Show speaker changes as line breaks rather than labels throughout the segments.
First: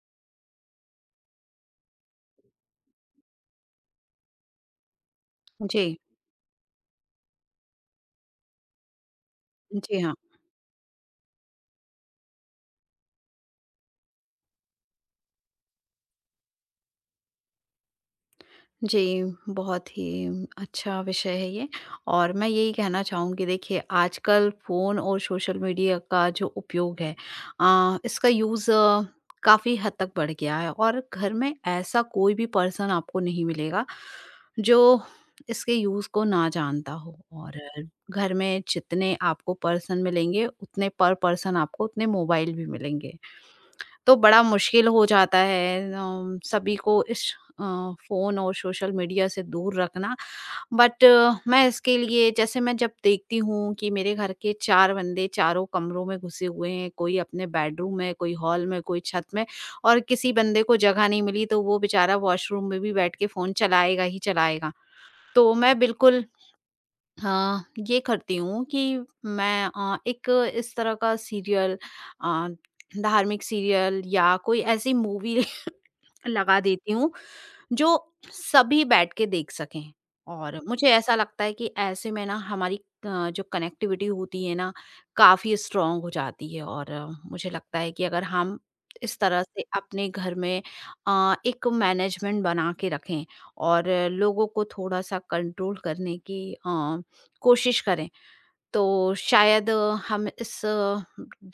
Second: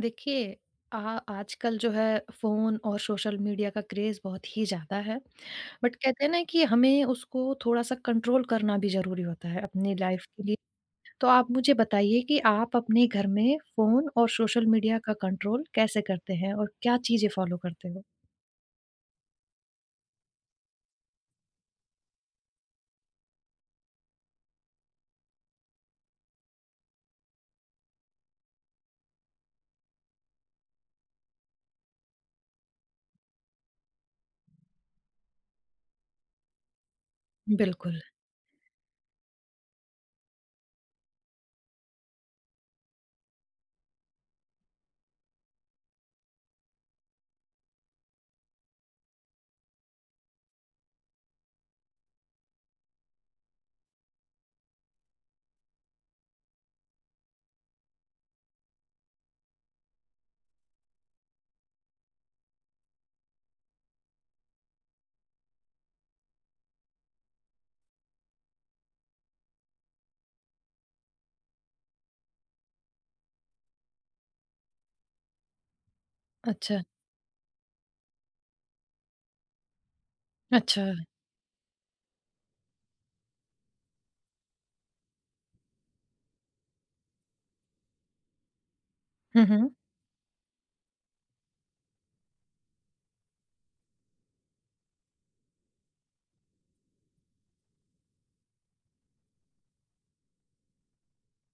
देखिए। आ आजकल जो है फ़ोन और सोशल मीडिया का क्रेज़ बहुत ही ज़्यादा है। बट
जी।
कहते हैं ना कि हमें उसको थोड़ा-सा कंट्रोल करना भी ज़रूरी होता है अपनी
जी हाँ।
लाइफ़ के लिए। तो आप मुझे बताइए कि आप अपने घर में फ़ोन और सोशल मीडिया का कंट्रोल कैसे करते हैं और क्या चीज़ें फ़ॉलो करते हो?
जी, बहुत ही अच्छा विषय है ये। और मैं यही कहना चाहूँगी, देखिए आजकल फ़ोन और सोशल मीडिया का जो उपयोग है, इसका यूज़ काफ़ी हद तक बढ़ गया है। और घर में ऐसा कोई भी पर्सन आपको नहीं मिलेगा जो इसके यूज़ को ना जानता हो। और
बिल्कुल।
घर में जितने आपको पर्सन मिलेंगे, उतने पर पर्सन आपको उतने मोबाइल भी मिलेंगे। तो बड़ा मुश्किल हो जाता है सभी को इस अ, फ़ोन और सोशल मीडिया से दूर रखना। बट मैं इसके लिए, जैसे मैं जब देखती हूँ कि मेरे घर के चार बंदे चारों कमरों में घुसे हुए हैं, कोई अपने बेडरूम में, कोई हॉल में, कोई छत में, और किसी बंदे को जगह नहीं मिली, तो वो बेचारा वॉशरूम में भी बैठ के फ़ोन चलाएगा ही चलाएगा। तो मैं बिल्कुल, हाँ, ये करती हूँ कि मैं एक इस तरह का सीरियल, अ, धार्मिक सीरियल या कोई ऐसी मूवी लगा
अच्छा,
देती हूँ जो सभी बैठ के देख सकें। और
अच्छा।
मुझे ऐसा लगता है कि ऐसे में ना हमारी जो कनेक्टिविटी होती है ना, काफ़ी स्ट्रांग हो जाती है। और मुझे लगता है कि अगर हम इस तरह
हुँ,
से
हुँ।
अपने घर में एक मैनेजमेंट बना के रखें, और लोगों को थोड़ा सा कंट्रोल करने की कोशिश करें, तो शायद हम इस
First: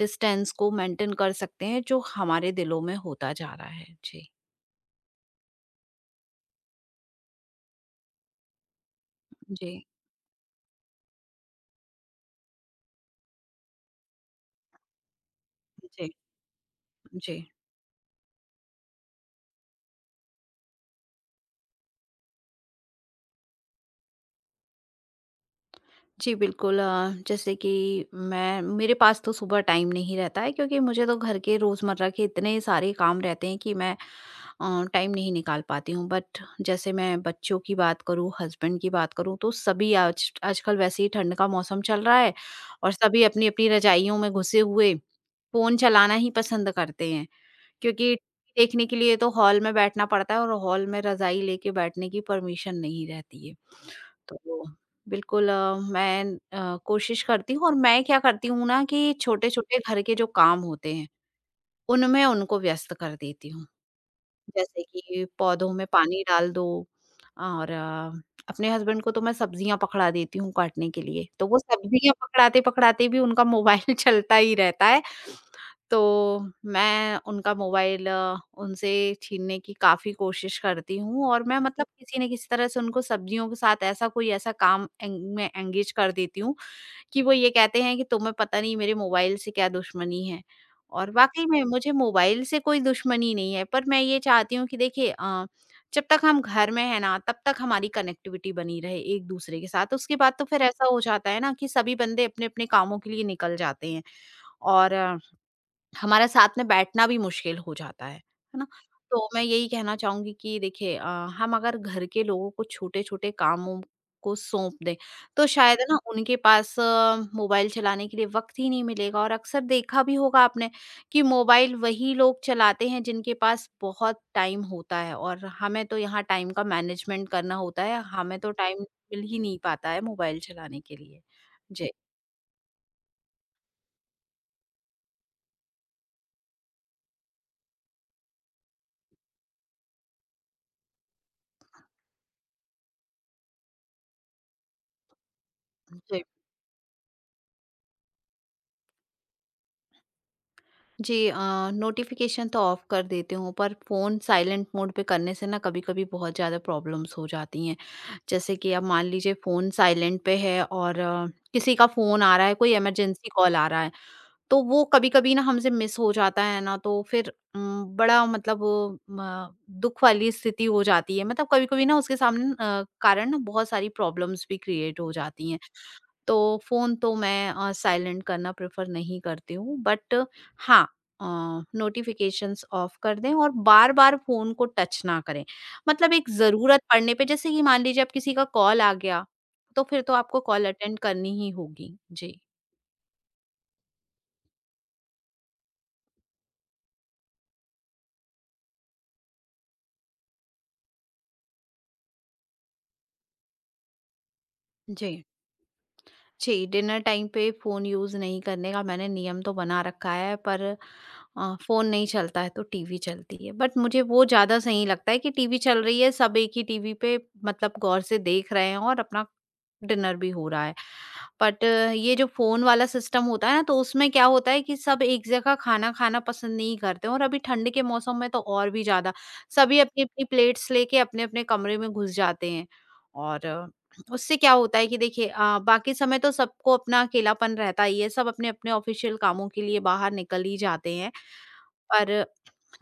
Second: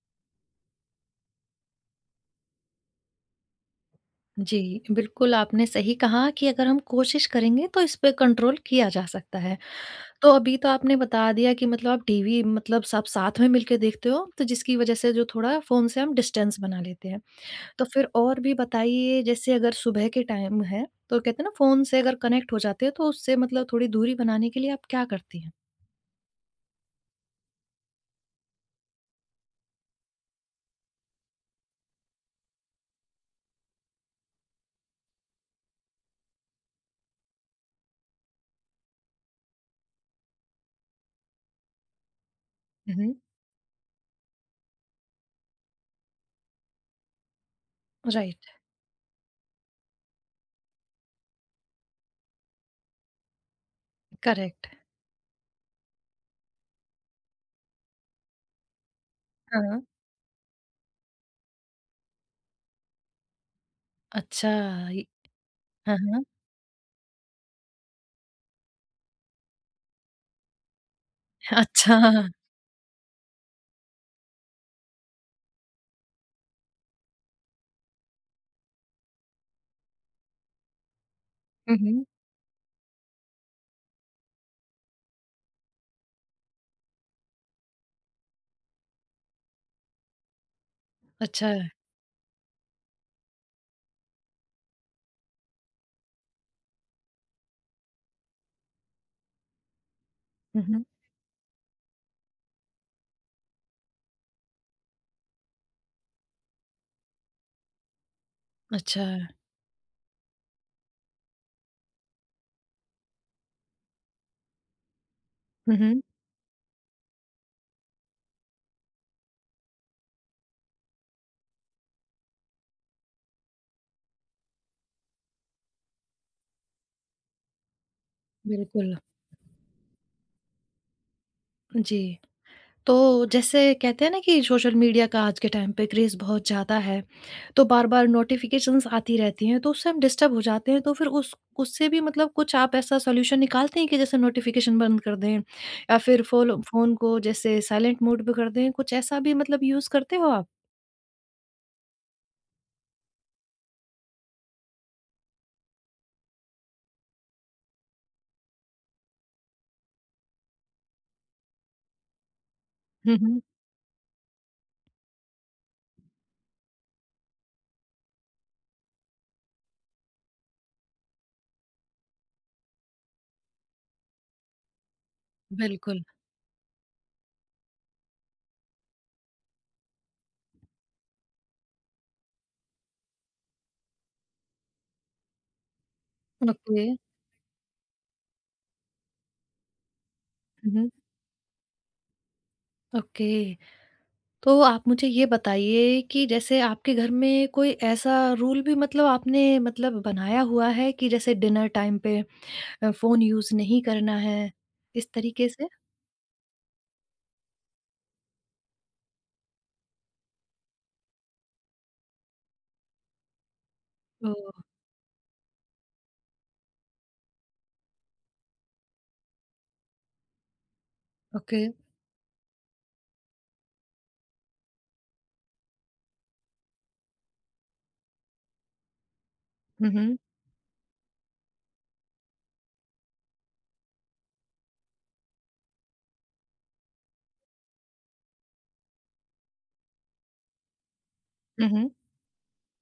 डिस्टेंस को मेंटेन कर सकते हैं, जो हमारे दिलों में होता जा रहा है। जी।
जी, बिल्कुल आपने सही कहा कि अगर हम कोशिश करेंगे तो इस पे कंट्रोल किया जा सकता है।
जी।
तो अभी तो आपने बता दिया कि मतलब आप टीवी मतलब सब साथ में मिलके देखते हो, तो जिसकी वजह से जो थोड़ा फ़ोन से
जी।
हम डिस्टेंस बना लेते हैं।
जी।
तो फिर और भी बताइए जैसे अगर सुबह के टाइम है, तो कहते हैं ना फ़ोन से अगर कनेक्ट हो जाते हैं तो उससे मतलब थोड़ी दूरी बनाने के लिए आप क्या करती हैं?
जी बिल्कुल, जैसे कि मैं, मेरे पास तो सुबह टाइम नहीं रहता है क्योंकि मुझे तो घर के रोज़मर्रा के इतने सारे काम रहते हैं कि मैं टाइम नहीं निकाल पाती हूँ। बट जैसे मैं बच्चों की बात करूँ, हस्बैंड की बात करूँ, तो सभी आज आजकल वैसे ही ठंड का मौसम चल रहा है, और
हुँ, हुँ।
सभी अपनी अपनी रजाइयों में घुसे हुए फ़ोन चलाना ही पसंद करते हैं। क्योंकि
राइट,
देखने के लिए तो हॉल में बैठना पड़ता है, और हॉल में रजाई लेके बैठने की परमिशन नहीं रहती है। तो
करेक्ट।
बिल्कुल, मैं कोशिश करती हूँ। और मैं क्या करती हूँ ना कि छोटे-छोटे
हाँ।
घर के जो काम होते हैं, उनमें उनको व्यस्त कर देती हूँ।
अच्छा,
जैसे
ये
कि पौधों में
हाँ, हाँ।
पानी डाल दो। और अपने हस्बैंड को तो मैं सब्जियाँ पकड़ा देती हूँ काटने के लिए, तो वो
अच्छा।
सब्जियाँ पकड़ाते-पकड़ाते भी उनका मोबाइल चलता ही रहता है। तो मैं उनका मोबाइल उनसे छीनने की काफ़ी कोशिश करती हूँ। और मैं,
हुँ,
मतलब
हुँ।
किसी न किसी तरह से उनको सब्जियों के साथ ऐसा कोई ऐसा काम एंग में एंगेज कर देती हूँ, कि वो ये कहते हैं कि तुम्हें पता नहीं मेरे मोबाइल से क्या दुश्मनी है। और वाक़ई
अच्छा।
में मुझे मोबाइल से कोई दुश्मनी नहीं है, पर मैं ये चाहती हूँ कि देखिए, जब तक हम घर में हैं ना, तब तक हमारी कनेक्टिविटी बनी रहे एक-दूसरे के साथ। उसके बाद तो फिर
हुँ, हुँ।
ऐसा हो जाता है ना कि सभी बंदे अपने-अपने कामों के लिए निकल जाते हैं, और हमारा साथ में बैठना भी मुश्किल हो जाता है ना?
अच्छा।
तो मैं यही कहना चाहूँगी कि देखिए, हम अगर घर के लोगों को छोटे-छोटे कामों को सौंप दें, तो
हुँ,
शायद है ना
हुँ।
उनके पास मोबाइल चलाने के लिए वक़्त ही नहीं मिलेगा। और अक्सर देखा भी होगा आपने कि मोबाइल वही लोग चलाते हैं जिनके पास बहुत टाइम होता है, और हमें तो यहाँ टाइम का मैनेजमेंट करना होता है, हमें तो टाइम
बिल्कुल।
मिल ही नहीं पाता है मोबाइल चलाने के लिए। जी।
जी। तो जैसे कहते हैं ना कि सोशल मीडिया का आज के टाइम पे क्रेज़ बहुत ज़्यादा है, तो बार-बार नोटिफ़िकेशंस आती रहती हैं, तो उससे हम डिस्टर्ब हो जाते हैं। तो फिर उस उससे भी मतलब कुछ आप ऐसा सॉल्यूशन निकालते हैं कि जैसे नोटिफ़िकेशन बंद कर दें या
जी।
फिर फ़ोल फ़ोन को जैसे साइलेंट मोड पे कर दें, कुछ ऐसा भी मतलब यूज़ करते हो आप?
जी, नोटिफिकेशन तो ऑफ कर देती हूँ, पर फ़ोन साइलेंट मोड पे करने से ना कभी-कभी बहुत ज़्यादा प्रॉब्लम्स हो जाती हैं। जैसे कि अब मान लीजिए फ़ोन साइलेंट पे है, और किसी का फ़ोन आ रहा है, कोई
हुँ,
इमरजेंसी
हुँ।
कॉल आ रहा है, तो वो कभी-कभी ना हमसे मिस हो जाता है ना, तो फिर बड़ा मतलब म दुःख वाली स्थिति हो जाती है। मतलब कभी-कभी ना उसके सामने कारण ना बहुत सारी प्रॉब्लम्स भी क्रिएट हो जाती हैं।
बिल्कुल।
तो फ़ोन तो मैं साइलेंट करना प्रेफर नहीं करती हूँ, बट हाँ, नोटिफिकेशंस ऑफ कर दें और बार बार फोन को टच ना करें। मतलब एक ज़रूरत
ओके।
पड़ने पे, जैसे कि मान लीजिए अब किसी का कॉल आ गया, तो फिर तो आपको कॉल
हुँ, हुँ।
अटेंड करनी ही होगी। जी।
ओके। तो आप मुझे ये बताइए कि जैसे आपके घर में कोई ऐसा रूल भी मतलब आपने मतलब बनाया हुआ है कि जैसे डिनर टाइम पे फ़ोन यूज़ नहीं करना है, इस
जी।
तरीके से?
जी, डिनर टाइम पे फ़ोन यूज़ नहीं करने का मैंने नियम तो बना रखा है, पर फ़ोन नहीं चलता है तो टीवी चलती है। बट मुझे वो ज़्यादा
ओह!
सही लगता है कि टीवी चल रही है, सब एक ही टीवी पे मतलब गौर से देख रहे हैं, और अपना डिनर भी हो रहा है।
ओके।
बट ये जो फ़ोन वाला सिस्टम होता है ना, तो उसमें क्या होता है कि सब एक जगह खाना खाना पसंद नहीं करते, और अभी ठंड के मौसम में तो और भी ज़्यादा। सभी
हुँ, हुँ।
अपनी-अपनी प्लेट्स लेके अपने-अपने कमरे में घुस जाते हैं। और उससे क्या होता है कि देखिए, बाकी समय तो सबको अपना अकेलापन रहता ही है, सब अपने-अपने ऑफ़िशियल कामों के लिए बाहर निकल ही जाते हैं।
हुँ, हुँ।
पर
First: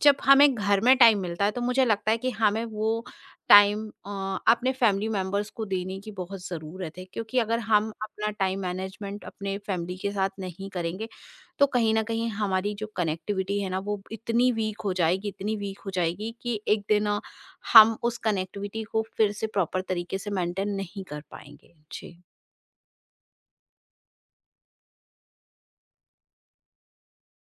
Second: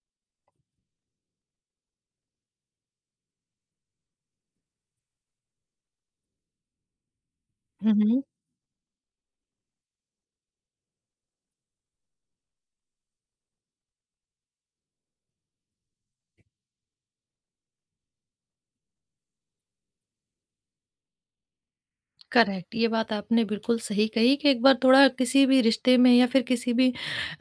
जब हमें घर में टाइम मिलता है, तो मुझे लगता है कि हमें वो टाइम अपने फैमिली मेंबर्स को देने की बहुत ज़रूरत है, क्योंकि अगर हम
हुँ, हुँ।
अपना टाइम मैनेजमेंट अपने फैमिली के साथ नहीं करेंगे, तो कहीं ना कहीं हमारी जो कनेक्टिविटी है ना, वो इतनी वीक हो जाएगी, इतनी वीक हो जाएगी कि एक दिन हम उस कनेक्टिविटी को फिर से प्रॉपर तरीके से मेंटेन नहीं कर पाएंगे। जी।
करेक्ट, ये बात आपने बिल्कुल सही कही कि एक बार थोड़ा किसी भी रिश्ते में या फिर किसी भी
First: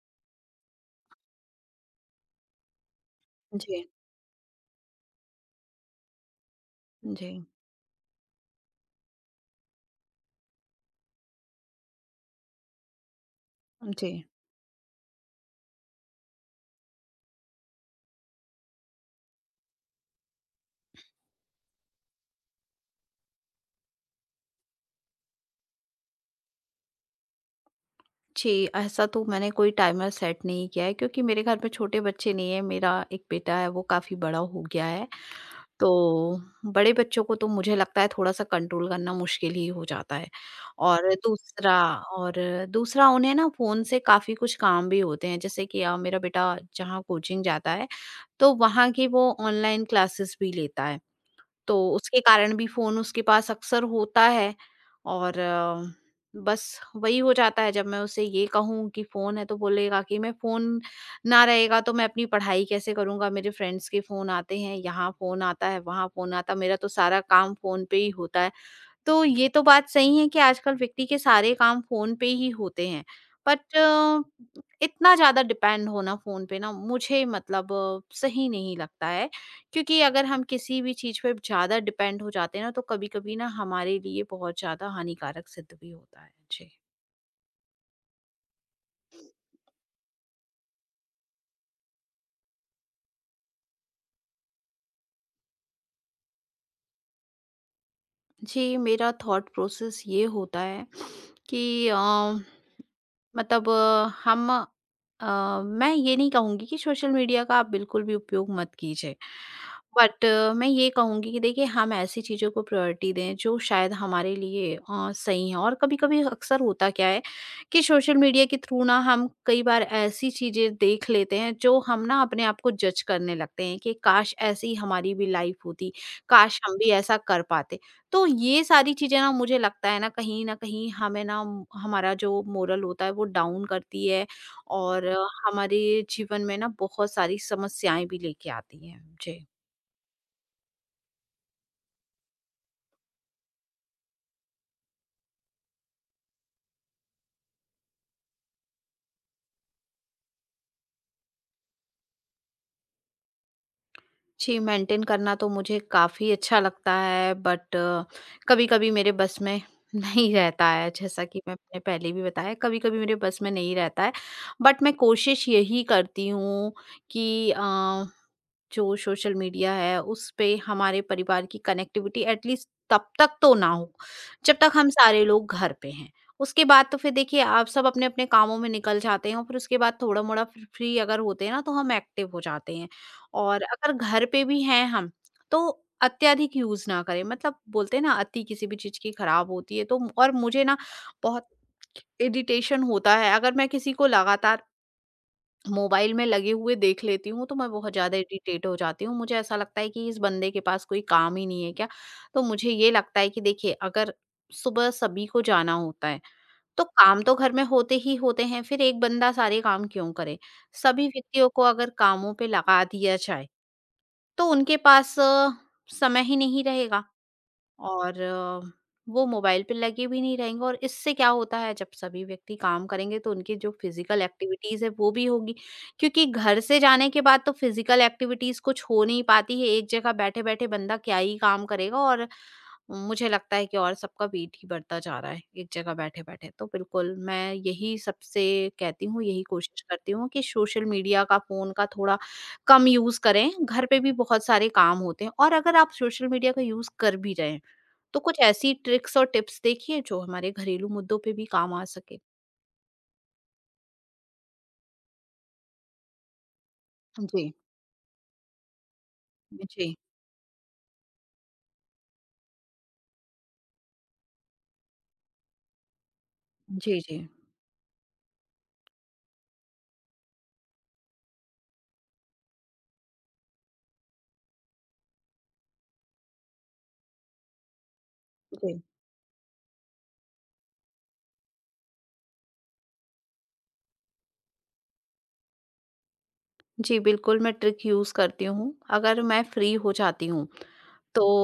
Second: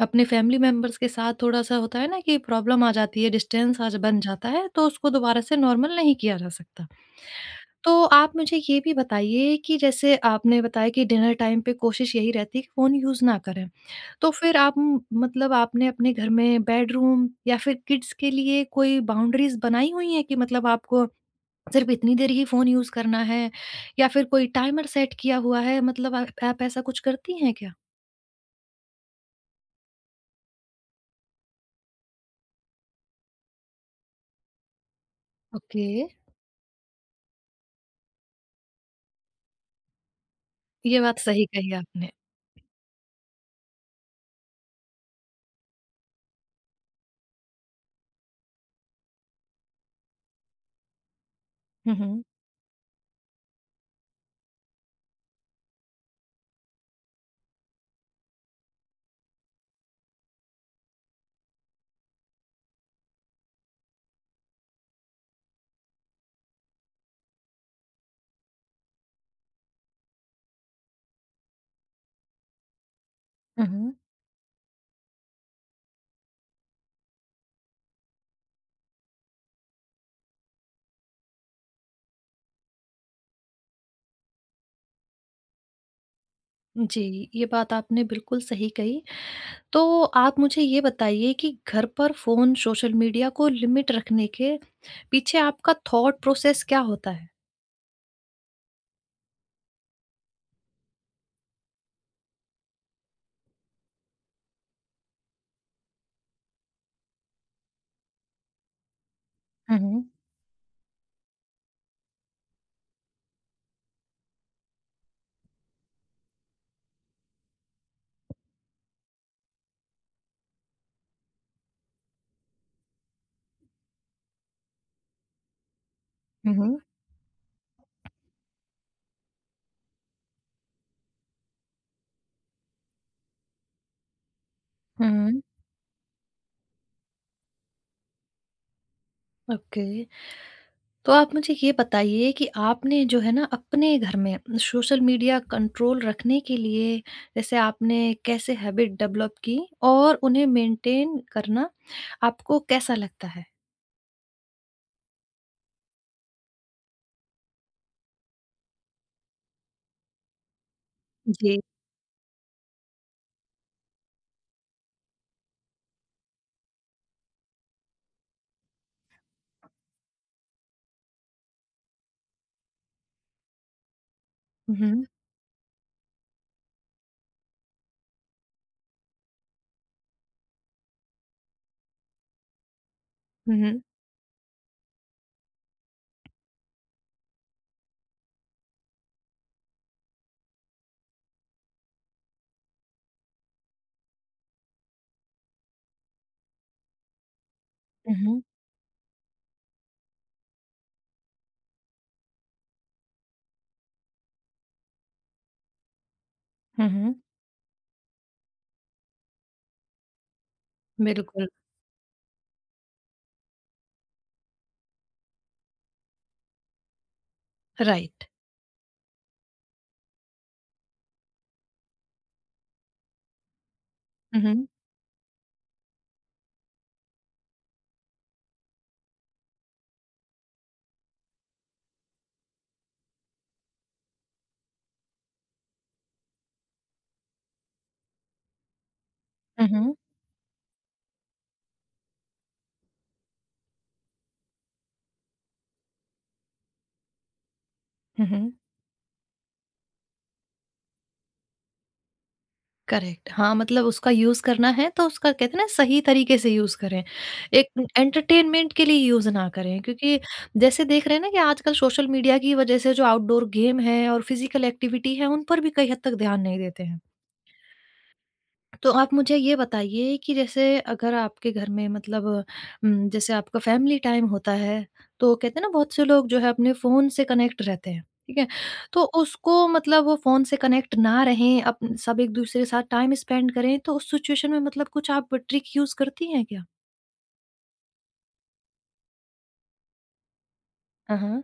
अपने फैमिली मेंबर्स के साथ थोड़ा-सा होता है ना कि प्रॉब्लम आ जाती है,
जी।
डिस्टेंस आज बन जाता है, तो उसको दोबारा से नॉर्मल नहीं किया जा सकता।
जी।
तो आप मुझे ये भी बताइए कि जैसे आपने बताया कि डिनर टाइम पे कोशिश यही रहती है कि फ़ोन यूज़ ना करें।
जी।
तो फिर आप म मतलब आपने अपने घर में बेडरूम या फिर किड्स के लिए कोई बाउंड्रीज़ बनाई हुई हैं कि मतलब आपको सिर्फ इतनी देर ही फ़ोन यूज़ करना है या फिर कोई टाइमर सेट किया हुआ है मतलब आप ऐसा कुछ करती हैं क्या?
जी, ऐसा तो मैंने कोई टाइमर सेट नहीं किया है क्योंकि मेरे घर में छोटे बच्चे नहीं हैं। मेरा एक बेटा है, वो काफ़ी बड़ा हो गया है।
ओके।
तो बड़े बच्चों को तो मुझे लगता है थोड़ा-सा कंट्रोल करना मुश्किल ही हो जाता है।
ये
और
बात सही कही
दूसरा
आपने।
और दूसरा उन्हें ना फ़ोन से काफ़ी कुछ काम भी होते हैं। जैसे कि मेरा बेटा जहाँ कोचिंग जाता है, तो वहाँ की वो ऑनलाइन क्लासेस भी लेता है। तो
हुँ,
उसके
हुँ।
कारण भी फ़ोन उसके पास अक्सर होता है। और बस वही हो जाता है, जब मैं उसे ये कहूँ कि फ़ोन है तो बोलेगा कि मैं, फ़ोन ना रहेगा तो मैं अपनी पढ़ाई कैसे करूँगा, मेरे फ्रेंड्स के फ़ोन आते हैं, यहाँ फ़ोन आता है, वहाँ फ़ोन आता है, मेरा तो सारा काम फ़ोन पे ही होता है। तो ये तो बात सही है कि आजकल व्यक्ति के सारे काम फ़ोन पे ही होते हैं।
हुँ,
बट
हुँ।
इतना ज़्यादा डिपेंड होना फ़ोन पे ना मुझे, मतलब सही नहीं लगता है। क्योंकि अगर हम किसी भी चीज़ पे ज़्यादा डिपेंड हो जाते हैं ना, तो कभी-कभी ना हमारे लिए बहुत ज़्यादा हानिकारक सिद्ध भी होता है। जी।
जी, ये बात आपने बिल्कुल सही कही। तो आप मुझे ये बताइए कि घर पर फ़ोन, सोशल मीडिया को लिमिट रखने के पीछे आपका थॉट प्रोसेस क्या होता है?
जी, मेरा थॉट प्रोसेस ये होता है कि अ, मतलब हम मैं ये नहीं कहूँगी कि सोशल मीडिया का आप बिल्कुल भी उपयोग मत कीजिए।
हुँ, हुँ।
बट मैं ये कहूँगी कि देखिए, हम ऐसी चीज़ों को प्रायोरिटी दें जो शायद हमारे लिए सही हैं। और कभी-कभी अक्सर होता क्या है कि सोशल मीडिया के थ्रू ना हम कई बार ऐसी चीज़ें देख लेते हैं, जो हम ना अपने आप को जज करने लगते हैं कि काश ऐसी हमारी भी लाइफ होती,
हुँ,
काश हम
हुँ।
भी ऐसा कर पाते। तो ये सारी चीज़ें ना, मुझे लगता है ना, कहीं न कहीं हमें ना हमारा जो मोरल होता है वो डाउन करती है, और
हुँ, हुँ।
हमारे जीवन में ना बहुत सारी समस्याएँ भी लेके आती है। जी।
ओके। तो आप मुझे ये बताइए कि आपने जो है ना अपने घर में सोशल मीडिया कंट्रोल रखने के लिए जैसे आपने कैसे हैबिट डेवलप की और उन्हें मेंटेन करना आपको कैसा लगता है?
जी, मेंटेन करना तो मुझे काफ़ी अच्छा लगता है, बट कभी-कभी मेरे बस में नहीं रहता है, जैसा कि
जी।
मैंने पहले भी बताया, कभी-कभी मेरे बस में नहीं रहता है। बट मैं कोशिश यही करती हूँ कि जो सोशल मीडिया है उस पे हमारे परिवार की कनेक्टिविटी एटलीस्ट तब तक तो ना हो, जब तक
हुँ,
हम
हुँ,
सारे लोग घर पे हैं। उसके बाद तो फिर देखिए आप सब अपने-अपने कामों में निकल जाते हैं, और फिर उसके बाद थोड़ा-मोड़ा फ्री अगर होते हैं ना, तो हम एक्टिव हो जाते हैं। और
हुँ,
अगर घर पे भी हैं हम, तो अत्यधिक यूज ना करें। मतलब बोलते हैं ना, अति किसी भी चीज की खराब होती है। तो और मुझे ना बहुत इरिटेशन होता है, अगर मैं किसी को लगातार मोबाइल में लगे हुए देख लेती हूँ, तो मैं बहुत ज्यादा
हुँ,
इरिटेट हो जाती हूँ। मुझे ऐसा लगता है कि इस बंदे के पास कोई काम ही नहीं है क्या। तो मुझे ये लगता है कि देखिए, अगर सुबह सभी को जाना होता है, तो
हुँ, हुँ,
काम तो घर में होते ही होते हैं। फिर एक बंदा सारे काम क्यों करे? सभी
बिल्कुल,
व्यक्तियों को अगर कामों पे लगा दिया जाए, तो उनके पास समय ही नहीं रहेगा, और
राइट।
वो मोबाइल पे लगे भी नहीं रहेंगे। और इससे क्या होता है, जब सभी व्यक्ति काम करेंगे तो उनकी जो फिजिकल
हुँ, हुँ,
एक्टिविटीज है वो भी होगी, क्योंकि घर से जाने के बाद तो फिजिकल एक्टिविटीज कुछ हो नहीं पाती है, एक जगह बैठे बैठे बंदा क्या ही काम करेगा। और मुझे लगता है कि और सबका वेट ही बढ़ता जा रहा है एक जगह बैठे बैठे। तो बिल्कुल मैं यही सबसे कहती हूँ, यही कोशिश
हुँ,
करती हूँ कि सोशल मीडिया का, फोन का थोड़ा कम यूज करें। घर पे भी बहुत सारे काम होते हैं और अगर आप सोशल मीडिया का यूज कर भी रहे हैं तो
हुँ,
कुछ
हुँ।
ऐसी ट्रिक्स और टिप्स देखिए जो हमारे घरेलू मुद्दों पे भी काम आ सके।
करेक्ट। हाँ, मतलब उसका यूज़ करना है तो उसका कहते हैं ना सही तरीके से यूज़ करें।
जी
एक एंटरटेनमेंट के लिए यूज़ ना करें
जी
क्योंकि जैसे देख रहे हैं ना कि आजकल सोशल मीडिया की वज़ह से जो आउटडोर गेम है और फिज़िकल एक्टिविटी है उन पर भी कई हद तक ध्यान नहीं देते
जी। जी।
हैं।
जी।
तो आप मुझे ये बताइए कि जैसे अगर आपके घर में मतलब जैसे आपका फैमिली टाइम होता है, तो कहते हैं ना बहुत से लोग जो है अपने फ़ोन से कनेक्ट रहते हैं, ठीक है? तो उसको मतलब वो फ़ोन से कनेक्ट ना रहें, अप सब एक-दूसरे के साथ टाइम स्पेंड करें, तो उस सिचुएशन में मतलब कुछ आप ट्रिक यूज़ करती हैं क्या?
जी, बिल्कुल मैं ट्रिक यूज करती हूँ। अगर मैं फ्री हो जाती हूँ
हाँ,
तो
हाँ।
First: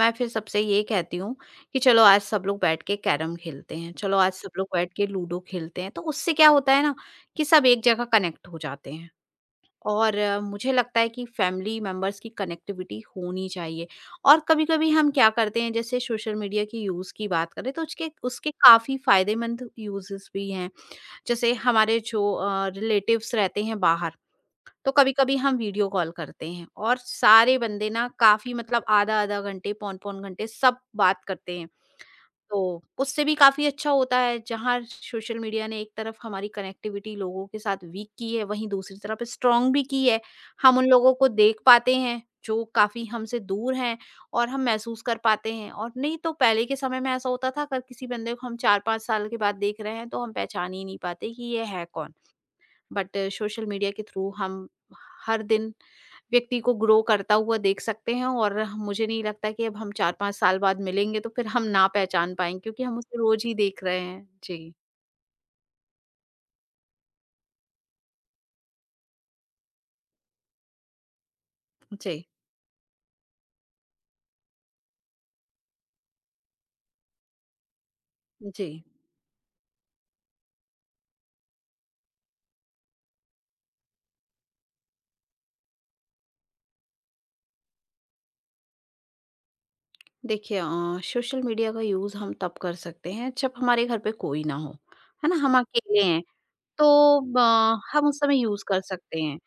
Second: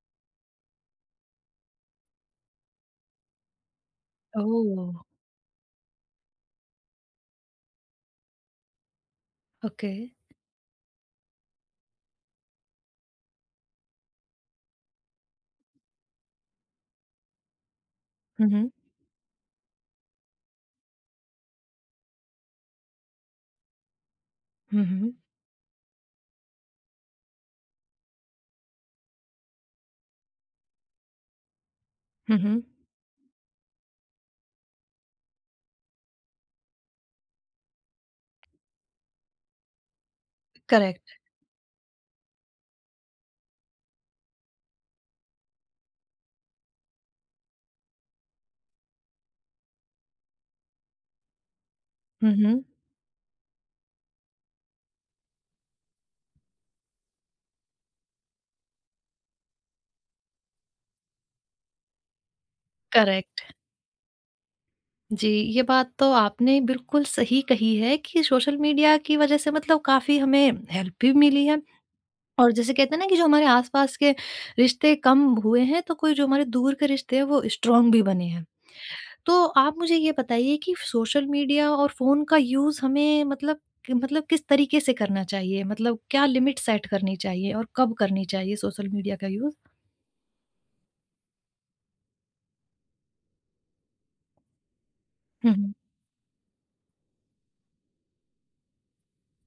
मैं फिर सबसे ये कहती हूँ कि चलो आज सब लोग बैठ के कैरम खेलते हैं, चलो आज सब लोग
ओह!
बैठ के लूडो खेलते हैं। तो उससे क्या होता है ना कि सब एक जगह कनेक्ट हो जाते हैं।
ओके।
और मुझे लगता है कि फैमिली मेंबर्स की कनेक्टिविटी होनी चाहिए। और कभी-कभी हम क्या करते हैं, जैसे सोशल मीडिया के यूज़ की बात करें तो उसके
हुँ,
उसके
हुँ।
काफ़ी फ़ायदेमंद यूज़ेस भी हैं। जैसे हमारे जो रिलेटिव्स रहते हैं बाहर,
हुँ,
तो
हुँ।
कभी-कभी हम वीडियो कॉल करते हैं और सारे बंदे ना काफ़ी मतलब आधा-आधा घंटे, पौन-पौन घंटे सब बात करते हैं।
हुँ, हुँ।
तो उससे भी काफ़ी अच्छा होता है। जहाँ सोशल मीडिया ने एक तरफ हमारी कनेक्टिविटी लोगों के साथ वीक की है, वहीं दूसरी तरफ स्ट्रॉन्ग भी की है। हम उन लोगों
करेक्ट।
को देख पाते हैं जो काफ़ी हमसे दूर हैं और हम महसूस कर पाते हैं। और नहीं तो पहले के समय में ऐसा होता था, अगर किसी बंदे को हम 4-5 साल के बाद देख रहे हैं तो हम पहचान ही नहीं पाते कि ये है कौन।
हुँ, हुँ।
बट सोशल मीडिया के थ्रू हम हर दिन व्यक्ति को ग्रो करता हुआ देख सकते हैं और मुझे नहीं लगता कि अब हम चार पांच साल बाद मिलेंगे तो फिर हम ना पहचान पाएंगे, क्योंकि हम उसे रोज
करेक्ट।
ही देख रहे हैं। जी।
जी, ये बात तो आपने बिल्कुल सही कही है कि सोशल मीडिया की वजह से मतलब काफ़ी हमें हेल्प भी मिली है
जी।
और जैसे कहते हैं ना कि जो हमारे आसपास के रिश्ते कम हुए हैं, तो कोई जो हमारे दूर के रिश्ते हैं वो स्ट्रॉन्ग भी बने हैं।
जी।
तो आप मुझे ये बताइए कि सोशल मीडिया और फ़ोन का यूज़ हमें मतलब कि मतलब किस तरीके से करना चाहिए? मतलब क्या लिमिट सेट करनी चाहिए और कब करनी चाहिए सोशल मीडिया का यूज़?
देखिए सोशल मीडिया का यूज हम तब कर सकते हैं जब हमारे घर पे कोई ना हो, है ना,
हुँ,
हम
हुँ।
अकेले हैं। तो हम उस समय यूज कर सकते हैं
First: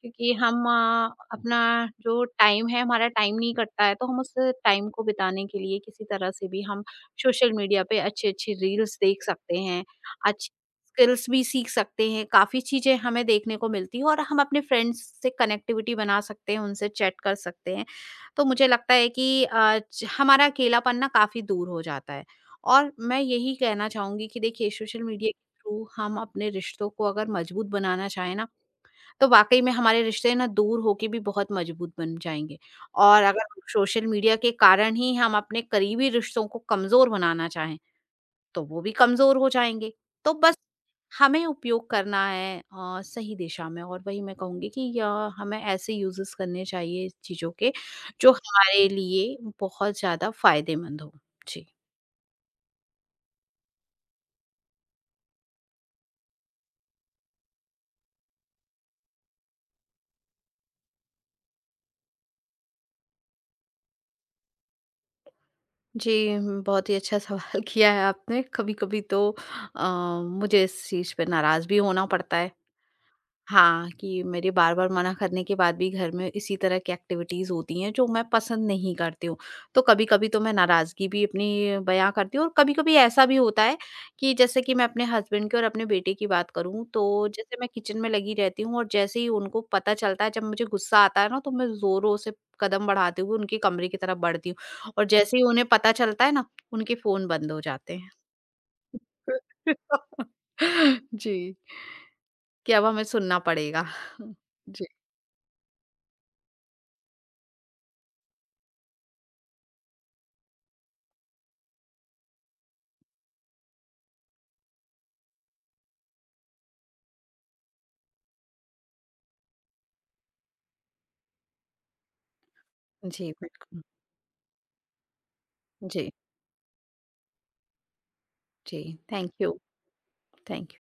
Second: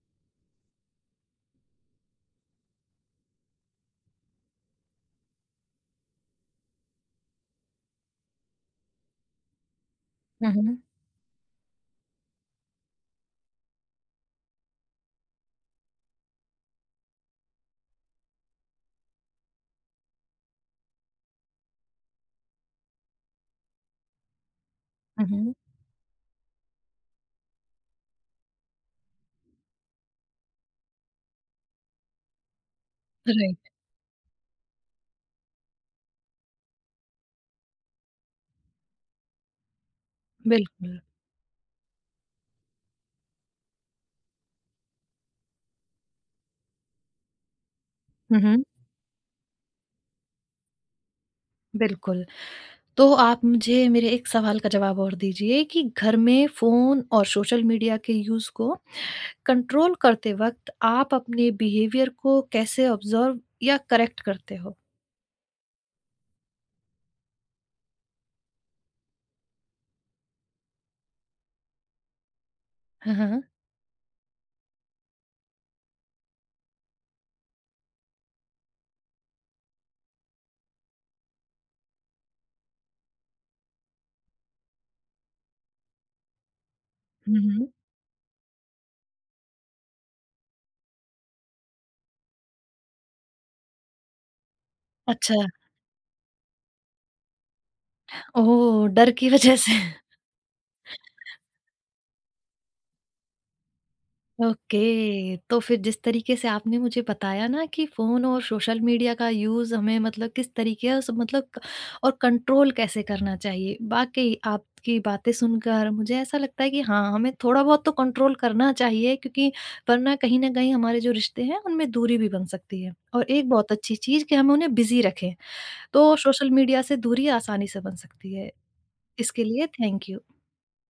क्योंकि हम अपना जो टाइम है, हमारा टाइम नहीं कटता है। तो हम उस टाइम को बिताने के लिए किसी तरह से भी हम सोशल मीडिया पे अच्छे-अच्छे रील्स देख सकते हैं, अच्छी
हुँ, हुँ।
स्किल्स भी सीख सकते हैं, काफ़ी चीज़ें हमें देखने को मिलती हैं और हम अपने फ्रेंड्स से कनेक्टिविटी बना सकते हैं, उनसे चैट कर सकते हैं। तो मुझे लगता है कि ज हमारा अकेलापन ना काफ़ी दूर हो जाता है। और मैं यही कहना चाहूँगी कि देखिए, सोशल
हुँ,
मीडिया के
हुँ।
थ्रू हम अपने रिश्तों को अगर मजबूत बनाना चाहें ना, तो वाक़ई में हमारे रिश्ते ना दूर होके भी बहुत मज़बूत बन जाएँगे। और अगर हम
राइट,
सोशल मीडिया के कारण ही हम अपने करीबी रिश्तों को कमज़ोर बनाना चाहें, तो वो भी कमज़ोर हो जाएँगे। तो बस
बिल्कुल।
हमें उपयोग करना है सही दिशा में। और वही मैं कहूँगी कि य हमें ऐसे यूज़ेस करने चाहिए चीज़ों के, जो
हुँ, हुँ,
हमारे लिए बहुत ज़्यादा फ़ायदेमंद हो। जी।
बिल्कुल। तो आप मुझे मेरे एक सवाल का जवाब और दीजिए कि घर में फ़ोन और सोशल मीडिया के यूज़ को कंट्रोल करते वक़्त आप अपने बिहेवियर को कैसे ऑब्ज़र्व या करेक्ट करते हो?
जी, बहुत ही अच्छा सवाल किया है आपने। कभी-कभी तो मुझे इस चीज़ पे नाराज़ भी होना पड़ता है।
हाँ, हाँ।
हाँ, कि मेरे बार-बार मना करने के बाद भी घर में इसी तरह की एक्टिविटीज़ होती हैं जो मैं पसंद नहीं करती हूँ। तो कभी-कभी तो मैं नाराज़गी भी अपनी बयाँ करती हूँ और कभी-कभी ऐसा भी होता है कि, जैसे कि मैं अपने हस्बैंड की और अपने बेटे की बात करूँ, तो
हुँ,
जैसे मैं
हुँ।
किचन में लगी रहती हूँ और जैसे ही उनको पता चलता है, जब मुझे गुस्सा आता है ना तो मैं ज़ोरों से कदम बढ़ाते हुए उनके कमरे की तरफ बढ़ती हूँ, और जैसे ही
अच्छा,
उन्हें पता चलता है ना, उनके फ़ोन बंद हो जाते हैं।
ओह! डर की वज़ह से।
जी, कि अब हमें सुनना पड़ेगा। जी।
ओके। तो फिर जिस तरीके से आपने मुझे बताया ना कि फोन और सोशल मीडिया का यूज हमें मतलब किस तरीके और कंट्रोल कैसे करना चाहिए, वाकई आपकी बातें सुनकर मुझे ऐसा लगता है कि हाँ हमें थोड़ा बहुत तो कंट्रोल करना चाहिए क्योंकि वरना कहीं ना कहीं हमारे जो रिश्ते हैं उनमें दूरी भी बन सकती है और
जी
एक बहुत
बिल्कुल।
अच्छी चीज कि हम उन्हें बिजी रखें।
जी।
तो सोशल मीडिया से दूरी आसानी से बन सकती है।
जी। thank
इसके
you।
लिए थैंक यू।
thank you।